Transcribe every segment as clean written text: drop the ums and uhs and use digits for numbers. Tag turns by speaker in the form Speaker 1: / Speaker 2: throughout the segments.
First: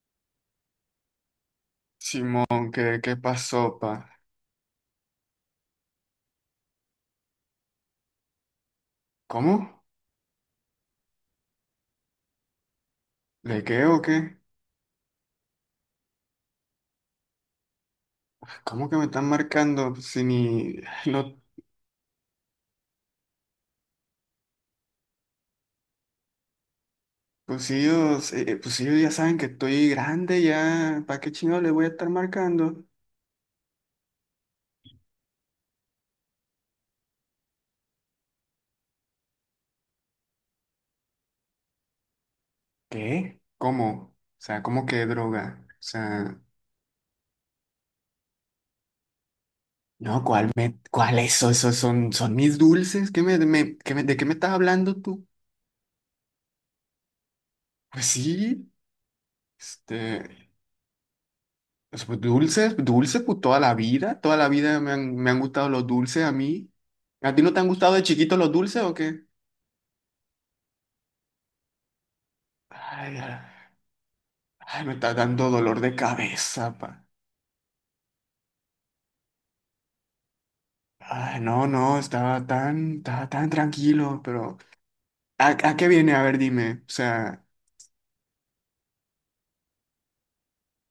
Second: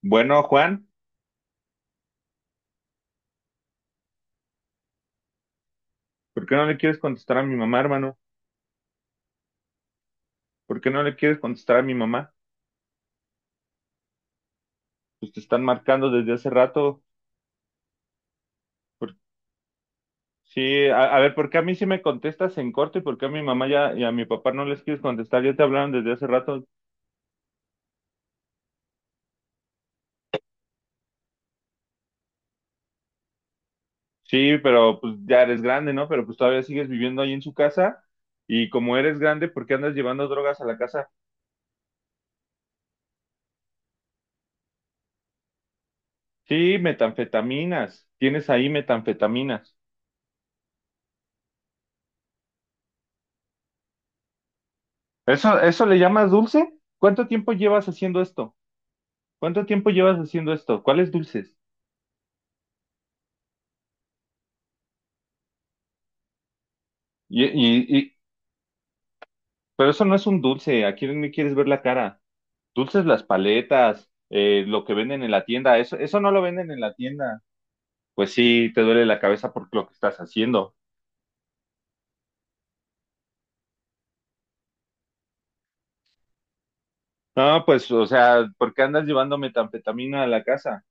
Speaker 1: Bueno, Juan,
Speaker 2: Simón, ¿qué pasó, pa?
Speaker 1: ¿por qué no le quieres contestar a mi mamá, hermano?
Speaker 2: ¿Cómo?
Speaker 1: ¿Por qué no le quieres contestar a mi mamá?
Speaker 2: ¿Le qué o qué?
Speaker 1: Pues te están marcando desde hace rato.
Speaker 2: ¿Cómo que me
Speaker 1: Por-
Speaker 2: están marcando? Pues, si ni
Speaker 1: Sí, a
Speaker 2: los.
Speaker 1: ver, ¿por qué a mí sí me contestas en corto y por qué a mi mamá ya y a mi papá no les quieres contestar? Ya te hablaron desde hace rato.
Speaker 2: Pues si ellos ya saben que estoy grande ya, ¿para qué chingado le voy a estar marcando?
Speaker 1: Sí, pero pues ya eres grande, ¿no? Pero pues todavía sigues viviendo ahí en su casa y como eres grande, ¿por qué andas llevando drogas a la casa?
Speaker 2: ¿Qué? ¿Cómo? O sea, ¿cómo que droga? O sea,
Speaker 1: Sí, metanfetaminas. Tienes ahí metanfetaminas.
Speaker 2: no, ¿cuál eso, son mis dulces? ¿Qué me, me- qué me- ¿de qué me estás hablando tú?
Speaker 1: ¿Eso, eso le llamas dulce? ¿Cuánto tiempo llevas
Speaker 2: Pues
Speaker 1: haciendo esto?
Speaker 2: sí.
Speaker 1: ¿Cuánto tiempo llevas haciendo
Speaker 2: este,
Speaker 1: esto? ¿Cuáles dulces?
Speaker 2: pues, dulces, dulces, pues toda la vida me han gustado los dulces a mí. ¿A ti
Speaker 1: Y,
Speaker 2: no te han
Speaker 1: y,
Speaker 2: gustado de
Speaker 1: y-
Speaker 2: chiquito los dulces o qué?
Speaker 1: pero eso no es un dulce. ¿A quién le quieres ver la cara? Dulces,
Speaker 2: Ay,
Speaker 1: las
Speaker 2: ay,
Speaker 1: paletas, lo
Speaker 2: me
Speaker 1: que
Speaker 2: está
Speaker 1: venden en
Speaker 2: dando
Speaker 1: la tienda.
Speaker 2: dolor de
Speaker 1: Eso no lo
Speaker 2: cabeza,
Speaker 1: venden en
Speaker 2: pa.
Speaker 1: la tienda. Pues sí, te duele la cabeza por lo que estás haciendo.
Speaker 2: Ay, no, no, estaba tan tranquilo, pero ¿a qué viene? A ver, dime. O sea,
Speaker 1: No, pues, o sea, ¿por qué andas llevando metanfetamina a la casa?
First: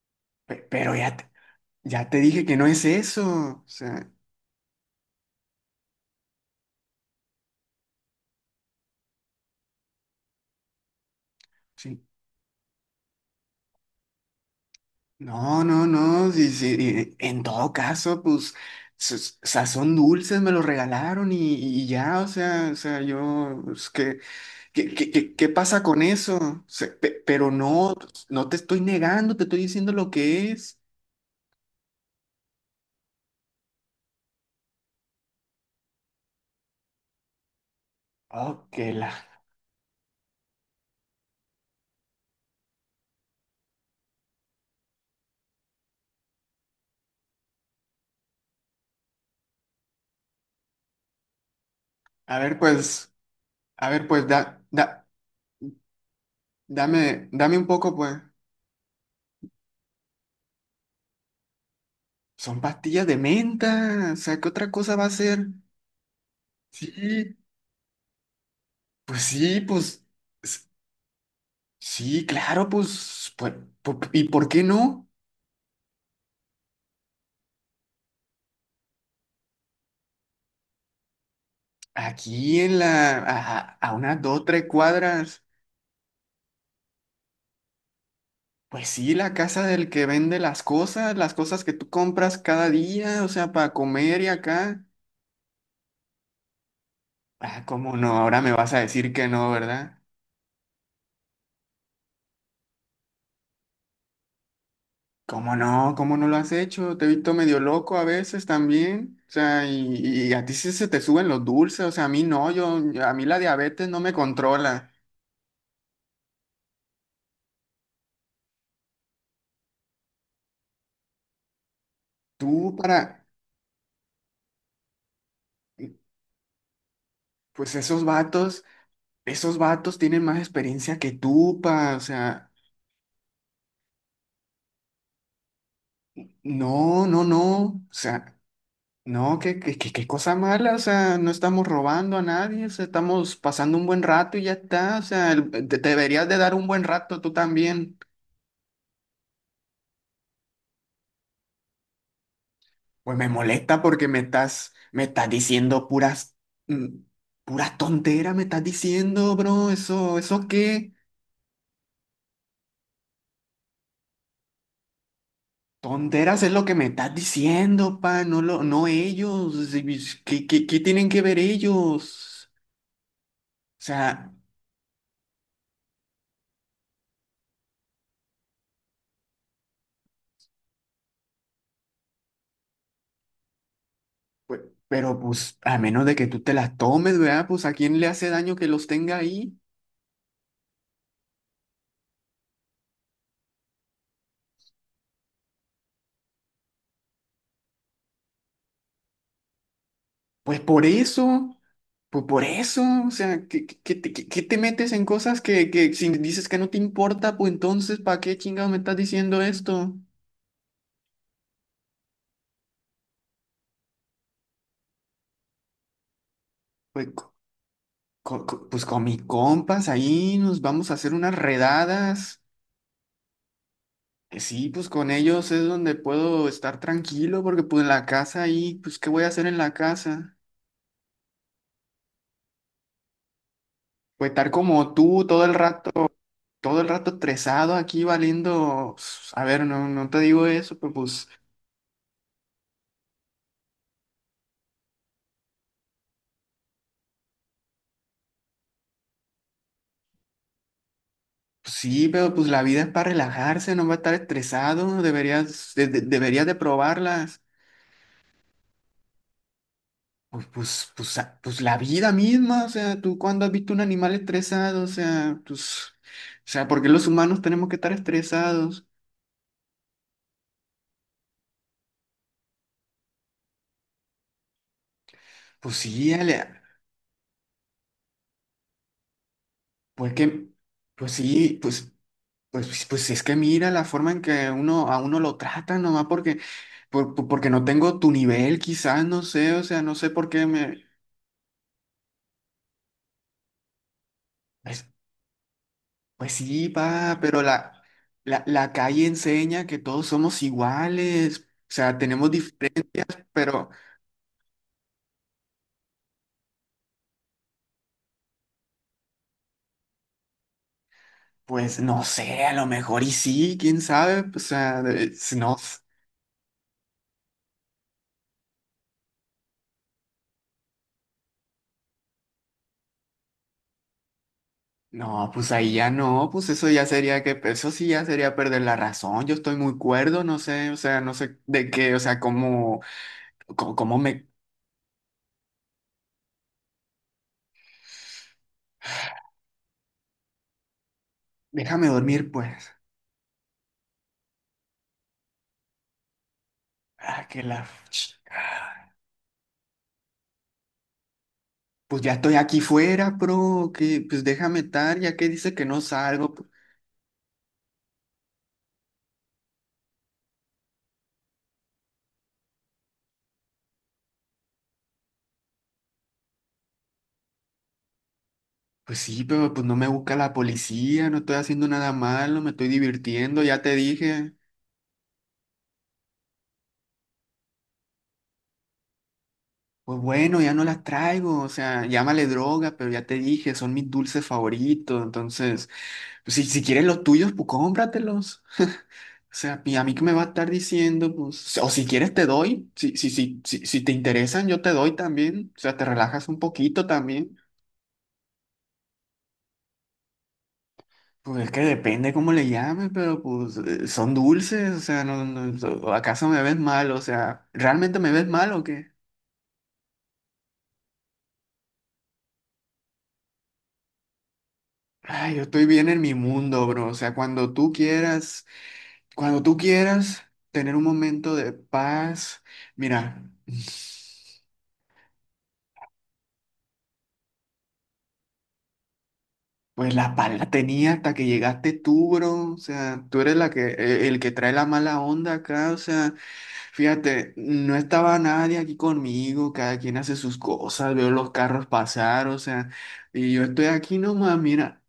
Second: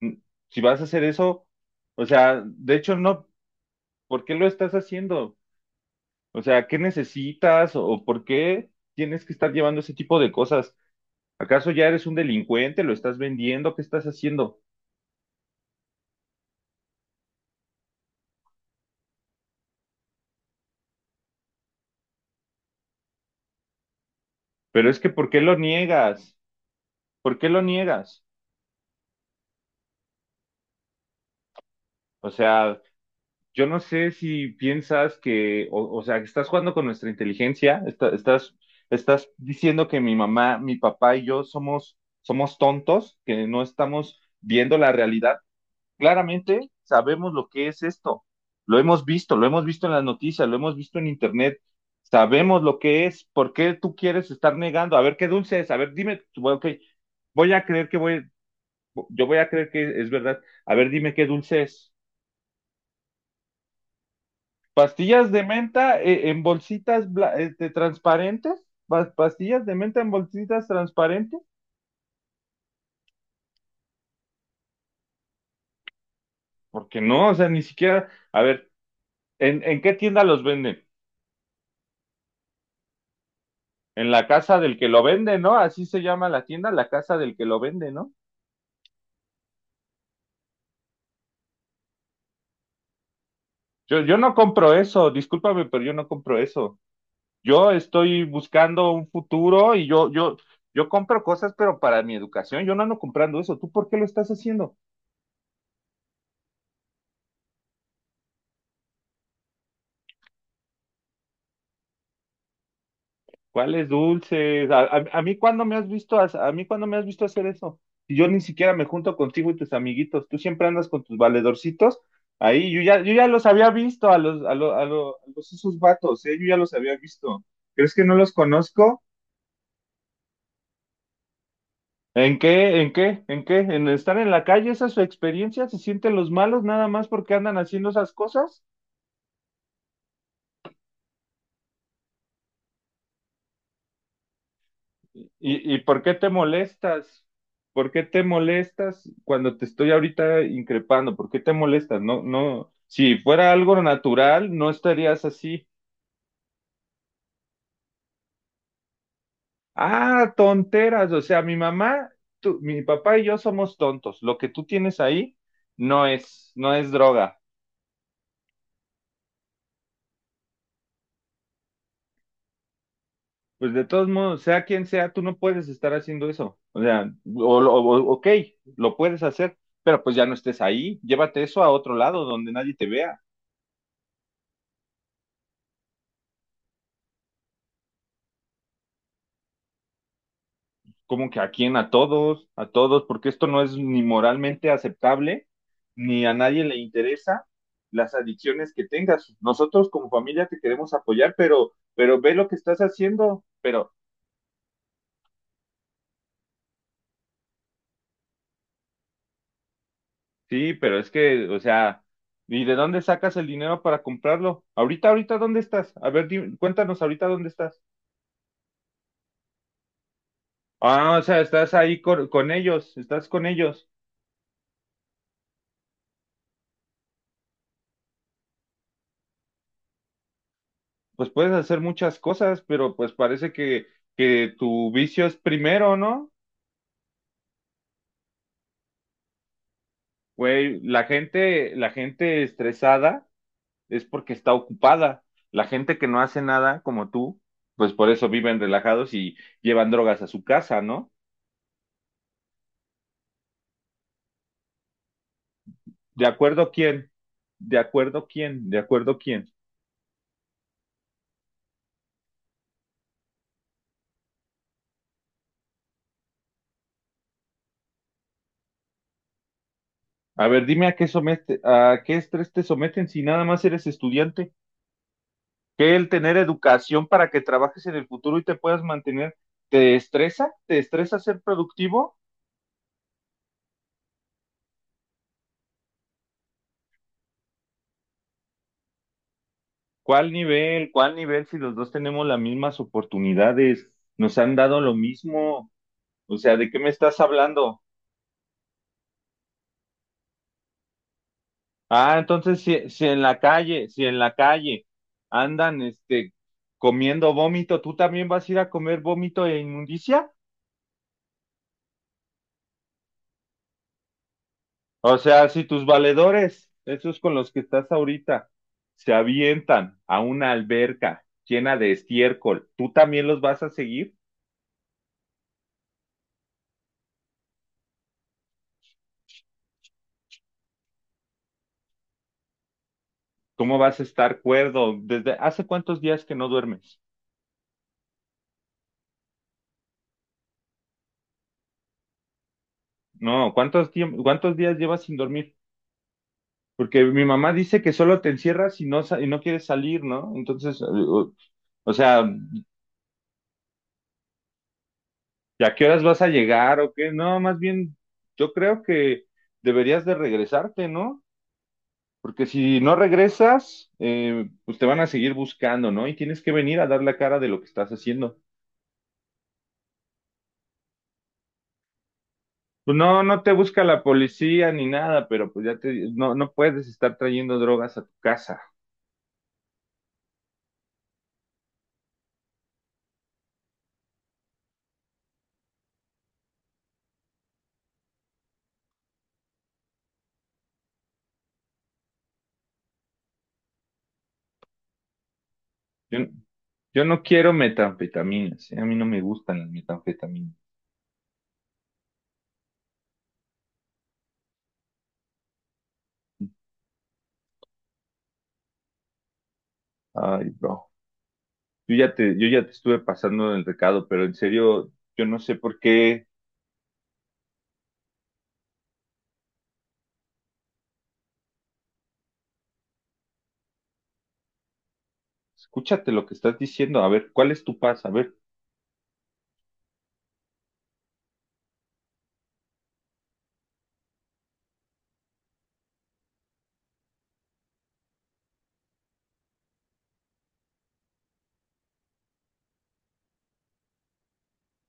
Speaker 1: Mm, Si
Speaker 2: pe-
Speaker 1: vas a
Speaker 2: pero
Speaker 1: hacer
Speaker 2: ya te,
Speaker 1: eso, o
Speaker 2: ya te
Speaker 1: sea,
Speaker 2: dije que no
Speaker 1: de
Speaker 2: es
Speaker 1: hecho
Speaker 2: eso.
Speaker 1: no.
Speaker 2: O sea,
Speaker 1: ¿Por qué lo estás haciendo? O sea, ¿qué necesitas o por qué tienes que estar llevando ese tipo de cosas? ¿Acaso ya
Speaker 2: sí,
Speaker 1: eres un delincuente? ¿Lo estás vendiendo? ¿Qué estás haciendo?
Speaker 2: no, no, no, sí, sí, en todo caso, pues, sa- sazón dulces me lo regalaron y ya, o sea, yo, pues, ¿qué,
Speaker 1: Pero
Speaker 2: qué,
Speaker 1: es
Speaker 2: qué,
Speaker 1: que, ¿por
Speaker 2: qué-
Speaker 1: qué
Speaker 2: qué
Speaker 1: lo
Speaker 2: pasa con eso?
Speaker 1: niegas?
Speaker 2: O sea, pe-
Speaker 1: ¿Por qué
Speaker 2: pero
Speaker 1: lo
Speaker 2: no,
Speaker 1: niegas?
Speaker 2: pues, no te estoy negando, te estoy diciendo lo que es.
Speaker 1: O sea, yo no sé si piensas que, o sea, que estás jugando con nuestra inteligencia, estás,
Speaker 2: Ok, la.
Speaker 1: estás diciendo que mi mamá, mi papá y yo somos, somos tontos, que no estamos viendo la realidad. Claramente sabemos lo que es esto. Lo hemos visto en las noticias, lo hemos visto en internet.
Speaker 2: A ver,
Speaker 1: Sabemos lo que
Speaker 2: pues,
Speaker 1: es. ¿Por qué
Speaker 2: a
Speaker 1: tú
Speaker 2: ver, pues,
Speaker 1: quieres estar
Speaker 2: da,
Speaker 1: negando? A
Speaker 2: da,
Speaker 1: ver qué dulce es. A ver, dime, bueno, ok,
Speaker 2: dame,
Speaker 1: voy
Speaker 2: dame
Speaker 1: a
Speaker 2: un
Speaker 1: creer
Speaker 2: poco,
Speaker 1: que
Speaker 2: pues.
Speaker 1: voy, yo voy a creer que es verdad. A ver, dime qué dulce es.
Speaker 2: Son pastillas de menta, o sea, ¿qué otra cosa va a
Speaker 1: Pastillas de
Speaker 2: ser?
Speaker 1: menta, en bolsitas
Speaker 2: Sí,
Speaker 1: transparentes.
Speaker 2: pues sí,
Speaker 1: Pastillas de menta
Speaker 2: pues.
Speaker 1: en bolsitas transparentes.
Speaker 2: Sí, claro, pues, ¿y por qué no?
Speaker 1: Porque no, o sea, ni siquiera. A ver, en qué tienda los venden?
Speaker 2: Aquí a
Speaker 1: En
Speaker 2: unas
Speaker 1: la
Speaker 2: dos,
Speaker 1: casa
Speaker 2: tres
Speaker 1: del que lo vende,
Speaker 2: cuadras,
Speaker 1: ¿no? Así se llama la tienda, la casa del que lo vende, ¿no?
Speaker 2: pues sí, la casa del que vende las cosas que tú compras cada día, o sea, para
Speaker 1: Yo
Speaker 2: comer y
Speaker 1: no compro
Speaker 2: acá.
Speaker 1: eso, discúlpame, pero yo no compro eso.
Speaker 2: Ah,
Speaker 1: Yo
Speaker 2: ¿cómo no?
Speaker 1: estoy
Speaker 2: Ahora me vas a
Speaker 1: buscando un
Speaker 2: decir que no,
Speaker 1: futuro y
Speaker 2: ¿verdad?
Speaker 1: yo compro cosas, pero para mi educación, yo no ando comprando eso. ¿Tú por qué lo estás haciendo?
Speaker 2: ¿Cómo no? ¿Cómo no lo has hecho? Te he visto medio loco a veces también. O sea, y a ti sí se te suben los dulces, o sea, a mí no, yo, a mí la diabetes
Speaker 1: ¿Cuáles
Speaker 2: no me
Speaker 1: dulces?
Speaker 2: controla.
Speaker 1: A mí cuándo me has visto ha- A mí, ¿cuándo me has visto hacer eso? Si yo ni siquiera me junto contigo y tus amiguitos, tú siempre andas con tus valedorcitos. Ahí
Speaker 2: Tú
Speaker 1: yo ya yo
Speaker 2: para,
Speaker 1: ya los había visto a los a lo- a lo- a los esos vatos, ¿eh? Yo ya los había visto.
Speaker 2: pues
Speaker 1: ¿Crees
Speaker 2: esos
Speaker 1: que no los
Speaker 2: vatos.
Speaker 1: conozco?
Speaker 2: Esos vatos tienen más experiencia que tú, pa, o
Speaker 1: ¿En
Speaker 2: sea,
Speaker 1: qué? ¿En qué? ¿En qué? ¿En estar en la calle? ¿Esa es su experiencia? ¿Se sienten los malos nada
Speaker 2: no,
Speaker 1: más
Speaker 2: no,
Speaker 1: porque andan
Speaker 2: no, o
Speaker 1: haciendo esas
Speaker 2: sea,
Speaker 1: cosas?
Speaker 2: no, qué cosa mala, o sea, no estamos robando a nadie, o sea, estamos pasando un buen rato y ya está, o
Speaker 1: ¿Y,
Speaker 2: sea, el- te,
Speaker 1: y
Speaker 2: te
Speaker 1: por qué
Speaker 2: deberías
Speaker 1: te
Speaker 2: de dar un buen rato
Speaker 1: molestas?
Speaker 2: tú
Speaker 1: ¿Por
Speaker 2: también.
Speaker 1: qué te molestas cuando te estoy ahorita increpando? ¿Por qué te molestas? No, no,
Speaker 2: Pues
Speaker 1: si
Speaker 2: me
Speaker 1: fuera algo
Speaker 2: molesta porque me
Speaker 1: natural, no
Speaker 2: estás, me
Speaker 1: estarías
Speaker 2: estás
Speaker 1: así.
Speaker 2: diciendo mm, puras tonteras, me estás diciendo, bro, eso,
Speaker 1: Ah,
Speaker 2: eso qué.
Speaker 1: tonteras, o sea, mi mamá, mi papá y yo somos tontos. Lo que tú tienes ahí no
Speaker 2: Tonteras es
Speaker 1: es,
Speaker 2: lo que
Speaker 1: no
Speaker 2: me
Speaker 1: es
Speaker 2: estás
Speaker 1: droga.
Speaker 2: diciendo, pa, no ellos. ¿Qué tienen que ver ellos?
Speaker 1: Pues
Speaker 2: O
Speaker 1: de todos
Speaker 2: sea,
Speaker 1: modos, sea quien sea, tú no puedes estar haciendo eso. O sea, o, ok, lo puedes hacer, pero pues ya no estés ahí. Llévate eso a otro lado donde nadie te vea.
Speaker 2: pe- pero pues a menos de que tú te las tomes, ¿verdad? Pues a quién le hace daño que los tenga ahí.
Speaker 1: Como que a quién, a todos, porque esto no es ni moralmente aceptable, ni a nadie le interesa las adicciones que tengas. Nosotros como familia
Speaker 2: Pues
Speaker 1: te
Speaker 2: por
Speaker 1: queremos apoyar,
Speaker 2: eso,
Speaker 1: pero
Speaker 2: pues
Speaker 1: ve
Speaker 2: por
Speaker 1: lo que estás
Speaker 2: eso, o
Speaker 1: haciendo,
Speaker 2: sea, ¿qué, qué-
Speaker 1: pero
Speaker 2: qué te qué- qué te metes en cosas que si dices que no te importa, pues entonces, ¿para qué chingados me estás diciendo esto?
Speaker 1: sí, pero es que, o sea, ¿y de dónde sacas el dinero para comprarlo? Ahorita, ahorita, ¿dónde estás? A ver, cuéntanos
Speaker 2: Pues,
Speaker 1: ahorita
Speaker 2: co-
Speaker 1: dónde estás.
Speaker 2: co- co- pues con mis compas ahí nos vamos a hacer
Speaker 1: Ah, o
Speaker 2: unas
Speaker 1: sea, estás ahí
Speaker 2: redadas.
Speaker 1: con ellos, estás con ellos.
Speaker 2: Sí, pues con ellos es donde puedo estar tranquilo, porque pues en la casa ahí, pues ¿qué voy a hacer en la casa?
Speaker 1: Pues puedes hacer muchas cosas, pero pues parece
Speaker 2: Pues estar
Speaker 1: que tu
Speaker 2: como tú
Speaker 1: vicio es
Speaker 2: todo el rato
Speaker 1: primero, ¿no?
Speaker 2: estresado aquí valiendo, pues, a ver, no, no te digo eso,
Speaker 1: Güey,
Speaker 2: pero pues,
Speaker 1: la gente estresada es porque está ocupada. La gente que no hace nada, como tú, pues por eso viven relajados y llevan drogas a su casa, ¿no?
Speaker 2: pues sí, pero pues la vida es para relajarse, no va a estar estresado, deberías de, de-
Speaker 1: ¿De
Speaker 2: deberías de
Speaker 1: acuerdo quién?
Speaker 2: probarlas.
Speaker 1: ¿De acuerdo quién? ¿De acuerdo quién?
Speaker 2: Pues, la vida misma, o sea, tú cuando has visto un animal estresado, o sea, pues, o sea, ¿por qué los humanos tenemos que estar estresados?
Speaker 1: A ver, dime a qué somete, a qué estrés te someten si nada más eres estudiante.
Speaker 2: Pues
Speaker 1: ¿Que el
Speaker 2: sí,
Speaker 1: tener
Speaker 2: Ale,
Speaker 1: educación para que trabajes en el futuro y te puedas mantener? ¿Te
Speaker 2: pues que,
Speaker 1: estresa? ¿Te
Speaker 2: pues
Speaker 1: estresa ser
Speaker 2: sí, pues.
Speaker 1: productivo?
Speaker 2: Pues es que mira la forma en que a uno lo tratan nomás porque, porque no tengo tu nivel, quizás, no sé, o sea, no sé por
Speaker 1: ¿Cuál
Speaker 2: qué me...
Speaker 1: nivel? ¿Cuál nivel si los dos tenemos las mismas oportunidades? Nos han dado
Speaker 2: Pues,
Speaker 1: lo mismo.
Speaker 2: pues
Speaker 1: O sea,
Speaker 2: sí,
Speaker 1: ¿de qué me
Speaker 2: pa
Speaker 1: estás
Speaker 2: pero
Speaker 1: hablando?
Speaker 2: la, la, la calle enseña que todos somos iguales, o sea,
Speaker 1: Ah,
Speaker 2: tenemos
Speaker 1: entonces si,
Speaker 2: diferentes,
Speaker 1: si en la
Speaker 2: pero
Speaker 1: calle, si en la calle andan comiendo vómito, ¿tú también vas a ir a comer vómito e inmundicia?
Speaker 2: pues no sé, a lo mejor y sí, quién sabe, o sea,
Speaker 1: O sea,
Speaker 2: no,
Speaker 1: si tus valedores, esos con los que estás ahorita, se avientan a una alberca llena de estiércol, ¿tú también los vas a seguir?
Speaker 2: no, pues ahí ya no, pues eso sí ya sería perder la razón, yo estoy muy cuerdo, no sé, o sea, no sé de qué, o sea, cómo... ¿Cómo,
Speaker 1: ¿Cómo
Speaker 2: cómo
Speaker 1: vas a
Speaker 2: me...
Speaker 1: estar cuerdo? ¿Desde hace cuántos días que no duermes?
Speaker 2: Déjame dormir, pues.
Speaker 1: No, ¿cuántos días llevas sin dormir? Porque mi
Speaker 2: Ah, que
Speaker 1: mamá
Speaker 2: la...
Speaker 1: dice que
Speaker 2: ch-
Speaker 1: solo te encierras y no, no quieres salir, ¿no? Entonces, o
Speaker 2: Pues ya
Speaker 1: sea,
Speaker 2: estoy aquí fuera, bro. Que, pues déjame estar, ya que dice que
Speaker 1: ¿y a
Speaker 2: no
Speaker 1: qué horas vas a
Speaker 2: salgo. Pues,
Speaker 1: llegar o qué? No, más bien, yo creo que deberías de regresarte, ¿no? Porque si no regresas, pues te van a seguir buscando, ¿no? Y tienes que venir a dar la cara de lo que estás haciendo.
Speaker 2: pues sí, pero pues no me busca la policía, no estoy haciendo nada malo, me estoy
Speaker 1: Pues no,
Speaker 2: divirtiendo,
Speaker 1: no te
Speaker 2: ya te
Speaker 1: busca la
Speaker 2: dije.
Speaker 1: policía ni nada, pero pues ya te, no, no puedes estar trayendo drogas a tu casa.
Speaker 2: Pues bueno, ya no las traigo, o sea, llámale droga, pero ya te dije, son mis dulces favoritos. Entonces, pues, si quieres los tuyos, pues cómpratelos. O sea, ¿y a mí qué me va a estar diciendo? Pues, o si quieres te doy, si te interesan, yo te doy también. O sea, te
Speaker 1: Yo-
Speaker 2: relajas un poquito
Speaker 1: Yo no
Speaker 2: también.
Speaker 1: quiero metanfetaminas, ¿eh? A mí no me gustan las metanfetaminas.
Speaker 2: Pues es que depende cómo le llames, pero pues son dulces, o sea, no, no, ¿acaso me ves mal? O sea, ¿realmente me ves mal o qué?
Speaker 1: Ay, bro. Yo ya te estuve pasando el recado, pero en serio, yo
Speaker 2: Ay,
Speaker 1: no
Speaker 2: yo
Speaker 1: sé
Speaker 2: estoy
Speaker 1: por
Speaker 2: bien en mi
Speaker 1: qué.
Speaker 2: mundo, bro. O sea, cuando tú quieras tener un momento de paz, mira.
Speaker 1: Escúchate lo que estás diciendo. A ver, ¿cuál es tu paz? A ver,
Speaker 2: Pues la pala tenía hasta que llegaste tú, bro. O sea, tú eres el que trae la mala onda acá. O sea, fíjate, no estaba nadie aquí conmigo. Cada quien hace sus cosas. Veo los carros pasar, o sea, y yo estoy aquí nomás, mira,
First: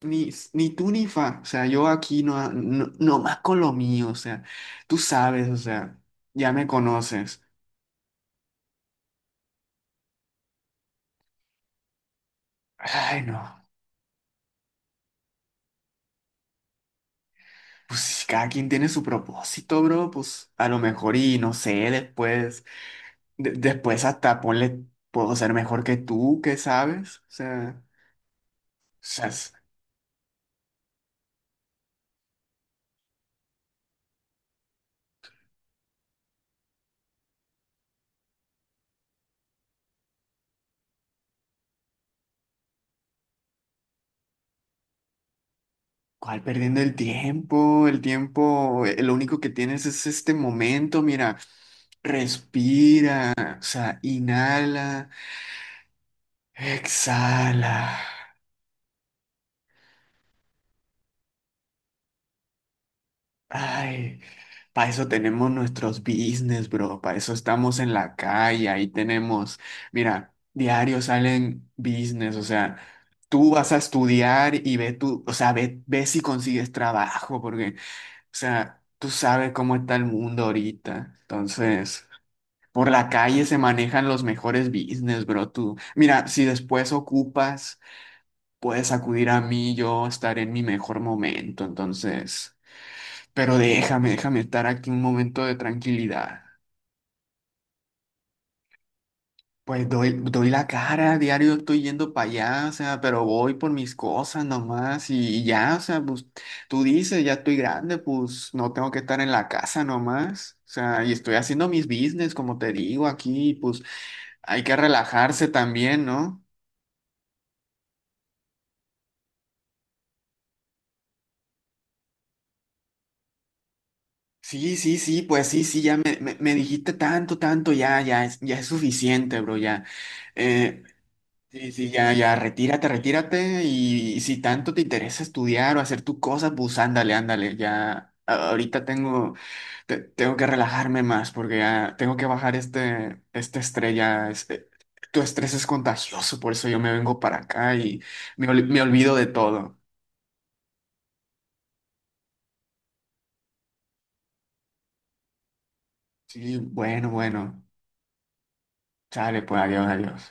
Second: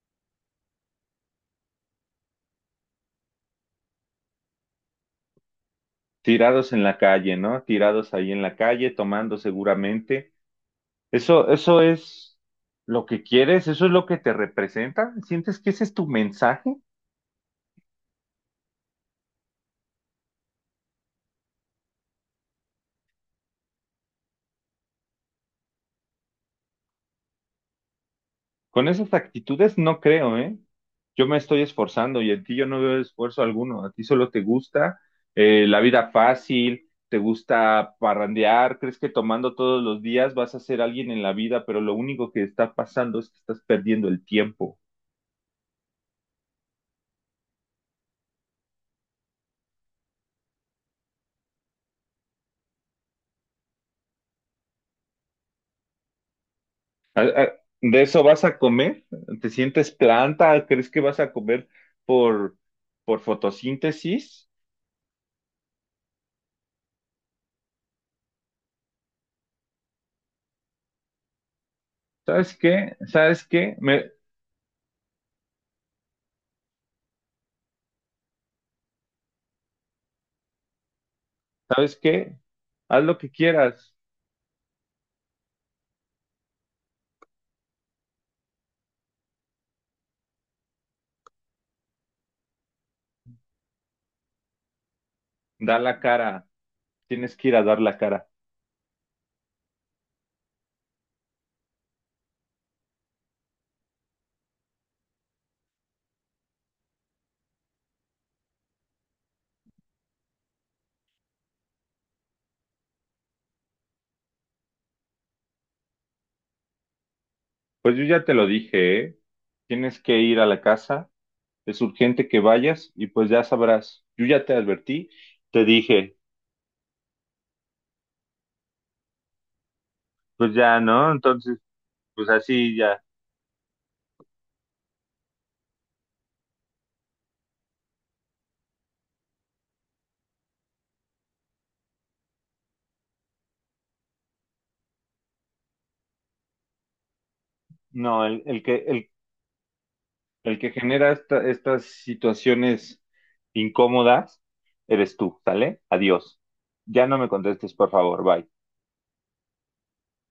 Speaker 2: ni tú ni fa. O sea, yo aquí no, no, nomás con lo mío. O sea, tú sabes, o sea, ya me
Speaker 1: tirados en la calle,
Speaker 2: conoces.
Speaker 1: ¿no? Tirados ahí en la calle, tomando seguramente. Eso es lo
Speaker 2: Ay,
Speaker 1: que
Speaker 2: no.
Speaker 1: quieres, eso es lo que te representa. ¿Sientes que ese es tu mensaje?
Speaker 2: Pues cada quien tiene su propósito, bro. Pues a lo mejor y no sé después. Después hasta ponle, puedo ser mejor que tú, ¿qué sabes?
Speaker 1: Con esas
Speaker 2: Sea, es-
Speaker 1: actitudes no creo, ¿eh? Yo me estoy esforzando y en ti yo no veo esfuerzo alguno. A ti solo te gusta, la vida fácil, te gusta parrandear, crees que tomando todos los días vas a ser alguien en la vida, pero lo único que está pasando es que estás perdiendo el tiempo.
Speaker 2: ¿Cuál perdiendo el tiempo? El tiempo, lo único que tienes es este momento, mira, respira, o sea, inhala,
Speaker 1: ¿A- a-
Speaker 2: exhala.
Speaker 1: ¿De eso vas a comer? ¿Te sientes planta? ¿Crees que vas a comer por, por
Speaker 2: Ay,
Speaker 1: fotosíntesis?
Speaker 2: para eso tenemos nuestros business, bro. Para eso estamos en la calle. Ahí tenemos, mira, diario salen business. O
Speaker 1: ¿Sabes
Speaker 2: sea,
Speaker 1: qué? ¿Sabes
Speaker 2: tú vas a
Speaker 1: qué?
Speaker 2: estudiar y ve tú, o sea, ve si consigues trabajo, porque, o sea, tú sabes cómo está el mundo ahorita.
Speaker 1: ¿Sabes
Speaker 2: Entonces,
Speaker 1: qué?
Speaker 2: por
Speaker 1: Haz
Speaker 2: la
Speaker 1: lo que
Speaker 2: calle se
Speaker 1: quieras,
Speaker 2: manejan los mejores business, bro. Tú, mira, si después ocupas, puedes acudir a mí. Yo estaré en mi mejor momento. Entonces. Pero déjame estar aquí un momento de
Speaker 1: da la
Speaker 2: tranquilidad.
Speaker 1: cara. Tienes que ir a dar la cara.
Speaker 2: Pues doy la cara, diario estoy yendo para allá, o sea, pero voy por mis cosas nomás y ya, o sea, pues tú dices, ya estoy grande, pues no tengo que estar en la casa nomás. O sea, y estoy haciendo mis business, como te digo aquí, pues hay que relajarse también, ¿no?
Speaker 1: Pues yo ya te lo dije, ¿eh? Tienes que ir a la casa, es urgente que vayas y pues ya sabrás. Yo ya te
Speaker 2: Sí, sí,
Speaker 1: advertí,
Speaker 2: sí, pues sí,
Speaker 1: te
Speaker 2: sí, ya
Speaker 1: dije,
Speaker 2: me dijiste tanto, tanto, ya, ya, ya es suficiente, bro, ya.
Speaker 1: pues ya,
Speaker 2: Eh,
Speaker 1: ¿no? Entonces,
Speaker 2: Sí, sí, ya,
Speaker 1: pues
Speaker 2: ya,
Speaker 1: así
Speaker 2: retírate,
Speaker 1: ya.
Speaker 2: retírate y si tanto te interesa estudiar o hacer tus cosas, pues ándale, ándale, ya. Ahorita tengo que relajarme más porque ya tengo que bajar este, estrella. Tu estrés es contagioso, por eso yo me vengo para acá y
Speaker 1: No,
Speaker 2: me, ol- me olvido de todo.
Speaker 1: el que genera estas situaciones incómodas eres tú, ¿sale? Adiós.
Speaker 2: Sí,
Speaker 1: Ya
Speaker 2: bueno,
Speaker 1: no me
Speaker 2: bueno.
Speaker 1: contestes, por favor, bye.
Speaker 2: Sale, pues, adiós, adiós.